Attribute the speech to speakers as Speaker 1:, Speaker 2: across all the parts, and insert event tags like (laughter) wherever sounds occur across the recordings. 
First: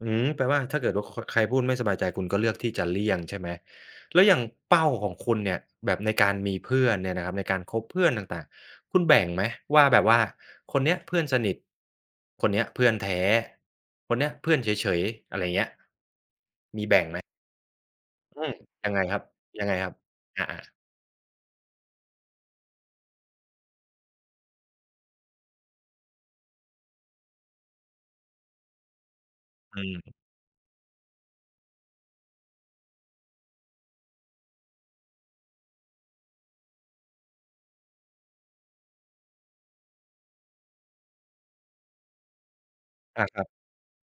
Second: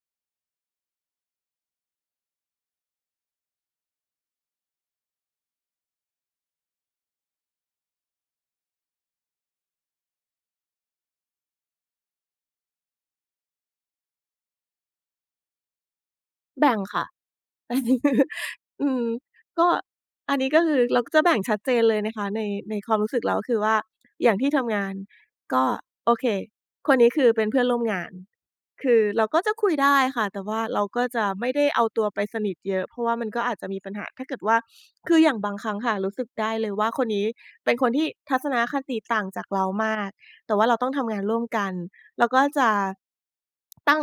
Speaker 1: อืม แปลว่า ถ้าเกิดว่าโค่ะ ใครพูดไม่สบายใจ คุณก็เลือกที่จะเลี่ยง ใช่ไหม? แล้วอย่างเป้าของคุณเนี่ย แบบในการมีเพื่อนเนี่ยนะครับ ในการคบเพื่อนต่าง ๆ คุณแบ่งไหม? ว่า แบบว่าคนเนี้ยเพื่อนสนิท คนเนี้ยเพื่อนแท้ คนนี้เพื่อนเฉย ๆ อะไรเงี้ย มีแบ
Speaker 2: แบ่งค่ะ
Speaker 1: ่งไหม?
Speaker 2: (chuckles)
Speaker 1: อืม
Speaker 2: อ
Speaker 1: ยั
Speaker 2: ื
Speaker 1: งไง
Speaker 2: อ
Speaker 1: ครับ
Speaker 2: ก
Speaker 1: ยั
Speaker 2: ็
Speaker 1: งไงครับ?
Speaker 2: อั
Speaker 1: อ
Speaker 2: น
Speaker 1: า
Speaker 2: นี้ ก็
Speaker 1: ๆ
Speaker 2: คือเราก็จะแบ่งชัดเจนเลยนะคะใน ในความรู้สึกเรา ก็คือว่า อย่างที่ทำงาน ก็ โอเค คนนี้คือเป็นเพื่อนร่วมงาน คือเราก็จะคุ
Speaker 1: อ
Speaker 2: ย
Speaker 1: ื
Speaker 2: ได้
Speaker 1: ม
Speaker 2: ค่ะ แต่ว่าเราก็จะไม่ได้เอาตัวไปสนิทเยอะ เพราะว่ามันก็อาจจะมีปัญหา ถ้าเกิดว่า คืออย่างบางครั้งค่ะ รู้สึกได้เลยว่า คนนี้เป็นคนที่ทัศนคติต่างจากเรามาก แต่ว่าเราต้องทำงานร่วมกัน เรา ก็จะ
Speaker 1: อา ครับ
Speaker 2: ตั้ง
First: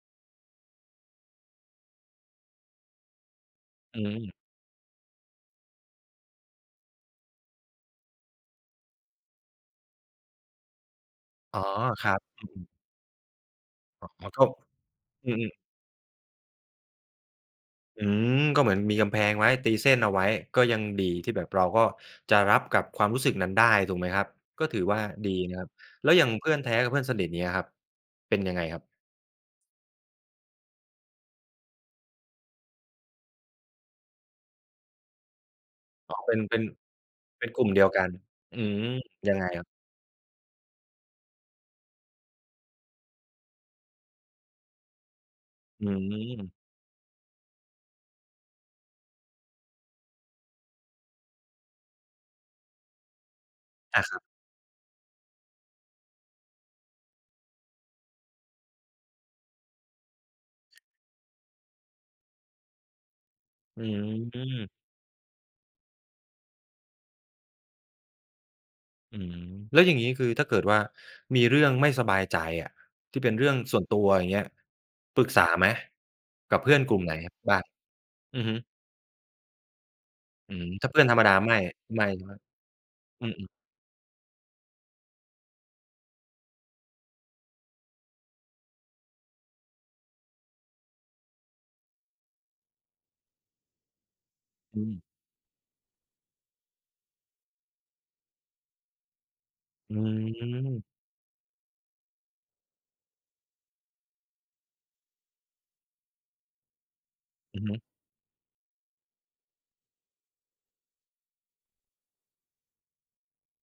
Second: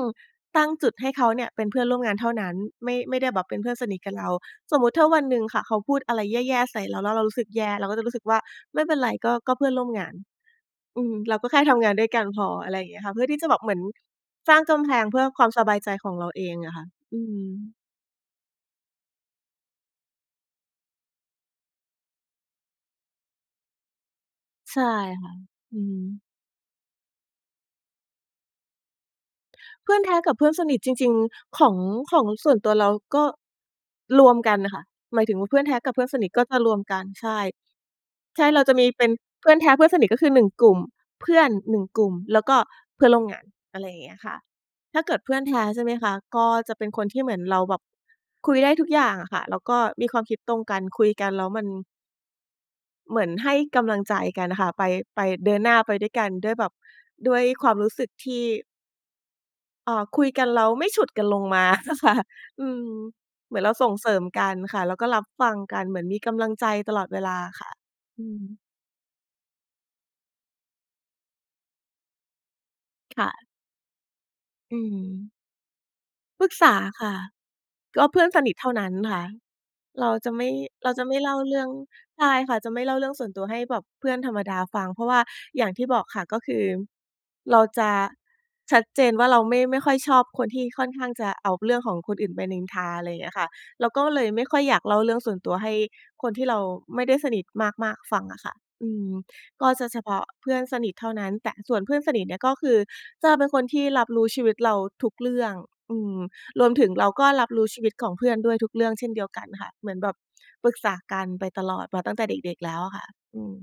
Speaker 2: ตั้งจุดให้เขาเนี่ยเป็นเพื่อนร่วมงานเท่านั้น ไม่ ไม่ได้แบบเป็นเพื่อนสน
Speaker 1: อ
Speaker 2: ิท
Speaker 1: ื
Speaker 2: กับเรา
Speaker 1: ม
Speaker 2: สมมุติถ้าวันหนึ่งค่ะ เขาพูดอะไรแย่ ๆ ใส่เรา แล้วเรารู้สึกแย่ เราก็จะรู้สึกว่า ไม่เป็นไร ก็ ก็เพื่อนร่วมงาน อืม เราก็แค
Speaker 1: อ๋
Speaker 2: ่
Speaker 1: อ
Speaker 2: ทำงานด
Speaker 1: ค
Speaker 2: ้ว
Speaker 1: ร
Speaker 2: ย
Speaker 1: ั
Speaker 2: ก
Speaker 1: บ
Speaker 2: ันพ
Speaker 1: อื
Speaker 2: อ
Speaker 1: ม
Speaker 2: อ
Speaker 1: ๆ
Speaker 2: ะไรอย่างเงี้ยค่ะ เพื่อที่จะแบบเหมือน
Speaker 1: อ๋อ ก็
Speaker 2: สร้างกำแพง เพื่อ
Speaker 1: อื
Speaker 2: ความ
Speaker 1: ม ๆ
Speaker 2: สบายใจของเราเองอะค่ะ อืม
Speaker 1: อืม ก็เหมือนมีกำแพงไว้ ตีเส้นเอาไว้ ก็ยังดีที่ แบบเราก็จะรับกับความรู้สึกนั้นได้ ถูกไหมครับ? ก็
Speaker 2: ใ
Speaker 1: ถื
Speaker 2: ช
Speaker 1: อ
Speaker 2: ่
Speaker 1: ว่า
Speaker 2: ค
Speaker 1: ด
Speaker 2: ่
Speaker 1: ี
Speaker 2: ะ
Speaker 1: นะครับ
Speaker 2: อือฮ
Speaker 1: แล้
Speaker 2: ึ
Speaker 1: วอย่างเพื่อนแท้กับเพื่อนสนิท เนี้ยครับ เป็นยังไงครับ?
Speaker 2: เพื่อนแท้กับเพื่อนสนิทจริง ๆ ของ ของ ส่วนตัวเราก็ รวมกันอะค่ะ หมายถึงว่า เพื่อนแท้กับเพื่อ
Speaker 1: อ
Speaker 2: น
Speaker 1: ๋อ
Speaker 2: สนิ
Speaker 1: เ
Speaker 2: ท
Speaker 1: ป็
Speaker 2: ก
Speaker 1: น
Speaker 2: ็
Speaker 1: เ
Speaker 2: จ
Speaker 1: ป็
Speaker 2: ะ
Speaker 1: น
Speaker 2: รวมกัน ใช่
Speaker 1: เป็นกลุ่มเดียวกัน
Speaker 2: ใช่
Speaker 1: อื
Speaker 2: เราจะ
Speaker 1: ม
Speaker 2: มีเป็น
Speaker 1: ยังไง
Speaker 2: เพื่อน
Speaker 1: ครั
Speaker 2: แ
Speaker 1: บ?
Speaker 2: ท้ เพื่อนสนิท ก็คือ 1 กลุ่ม เพื่อน 1 กลุ่ม แล้วก็เพื่อนร่วมงาน อะไรอย่างเงี้ยค่ะ ถ้าเกิดเพื่อนแท้ ใช
Speaker 1: อ
Speaker 2: ่
Speaker 1: ื
Speaker 2: ไหมคะ? ก็
Speaker 1: ม
Speaker 2: จะเป็นคนที่เหมือนเราแบบ คุยได้ทุกอย่างอะค่ะ แล้วก็มีความคิดตรงกัน คุยกันแล้วมัน เหมือนให้กำล
Speaker 1: อ
Speaker 2: ัง
Speaker 1: า
Speaker 2: ใ
Speaker 1: ค
Speaker 2: จ
Speaker 1: รับ
Speaker 2: กันอะค่ะ ไป ไป เดินหน้าไปด้วยกัน ด้วยแบบ ด้วยความรู้สึกที่ อา คุยกันแล้วไม่ฉุด กันลงมา อะค่ะ อืม เหมือนเรา
Speaker 1: อื
Speaker 2: ส่งเสริมกัน
Speaker 1: ม
Speaker 2: ค่ะ แล้วก็รับฟังกัน เหมือนมีกำลังใจตลอดเวลาค่ะ อืม
Speaker 1: อืม แล้วอย่างงี้ คือ ถ้าเกิดว่า มีเรื่องไม่สบายใจอะ ท
Speaker 2: ค
Speaker 1: ี่
Speaker 2: ่
Speaker 1: เป็นเ
Speaker 2: ะ
Speaker 1: รื่องส่วนตัว อย่างเงี้ย
Speaker 2: อื
Speaker 1: ปรึก
Speaker 2: ม
Speaker 1: ษาไหม?
Speaker 2: ปรึ
Speaker 1: ก
Speaker 2: ก
Speaker 1: ับ
Speaker 2: ษ
Speaker 1: เพื่
Speaker 2: า
Speaker 1: อนกลุ่ม
Speaker 2: ค
Speaker 1: ไหน
Speaker 2: ่ะ
Speaker 1: บ้าง?
Speaker 2: ก็เพื่อน
Speaker 1: อื
Speaker 2: ส
Speaker 1: อ
Speaker 2: น
Speaker 1: ฮ
Speaker 2: ิทเ
Speaker 1: ึ
Speaker 2: ท่านั้นค่ะ เราจะไม่
Speaker 1: อืม ถ้
Speaker 2: เร
Speaker 1: า
Speaker 2: า
Speaker 1: เพื
Speaker 2: จ
Speaker 1: ่อ
Speaker 2: ะ
Speaker 1: น
Speaker 2: ไม
Speaker 1: ธร
Speaker 2: ่
Speaker 1: รม
Speaker 2: เ
Speaker 1: ด
Speaker 2: ล
Speaker 1: า
Speaker 2: ่า
Speaker 1: ไม
Speaker 2: เร
Speaker 1: ่
Speaker 2: ื่อง
Speaker 1: ไม่ ใ
Speaker 2: ใ
Speaker 1: ช
Speaker 2: ช
Speaker 1: ่ไห
Speaker 2: ่
Speaker 1: ม?
Speaker 2: ค่ะ จะไม่เล่าเรื่องส
Speaker 1: อื
Speaker 2: ่วนตัว
Speaker 1: ม ๆ
Speaker 2: ให้แบบเพื่อนธรรมดาฟัง เพราะว่าอย่างที่บอกค่ะ ก็คือ เราจะ ชัดเจนว่าเราไม่ ไม่ค่อยชอบคนที่ค่อนข้างจะเอาเรื่องของคนอื่นไปนินทา อะไรอย่างเงี้ยค่ะ เราก็เลยไม่ค่อยอย
Speaker 1: อ
Speaker 2: า
Speaker 1: ื
Speaker 2: กเล่า
Speaker 1: ม
Speaker 2: เรื่องส่วนตัว ให้คนที่เราไม่ได้สนิทมาก ๆ ฟังอะค่ะ อืม ก็จะ
Speaker 1: อื
Speaker 2: เฉพาะเพื่อนส
Speaker 1: ม
Speaker 2: นิทเท่านั้น แต่ ส่วนเพื่อนสนิทเนี่ยก็คือจะเป็นคนที่รับรู้ชีวิตเราทุกเรื่อง อืม รวมถึงเราก็รับ
Speaker 1: อ
Speaker 2: ร
Speaker 1: ื
Speaker 2: ู
Speaker 1: อ
Speaker 2: ้
Speaker 1: ฮึ
Speaker 2: ชีวิตของเพื่อนด้วยทุกเรื่องเช่นเดียวกันค่ะ เหมือนแบบปรึกษากันไปตลอด มาตั้งแต่เด็ก ๆ แล้วอะค่ะ อืม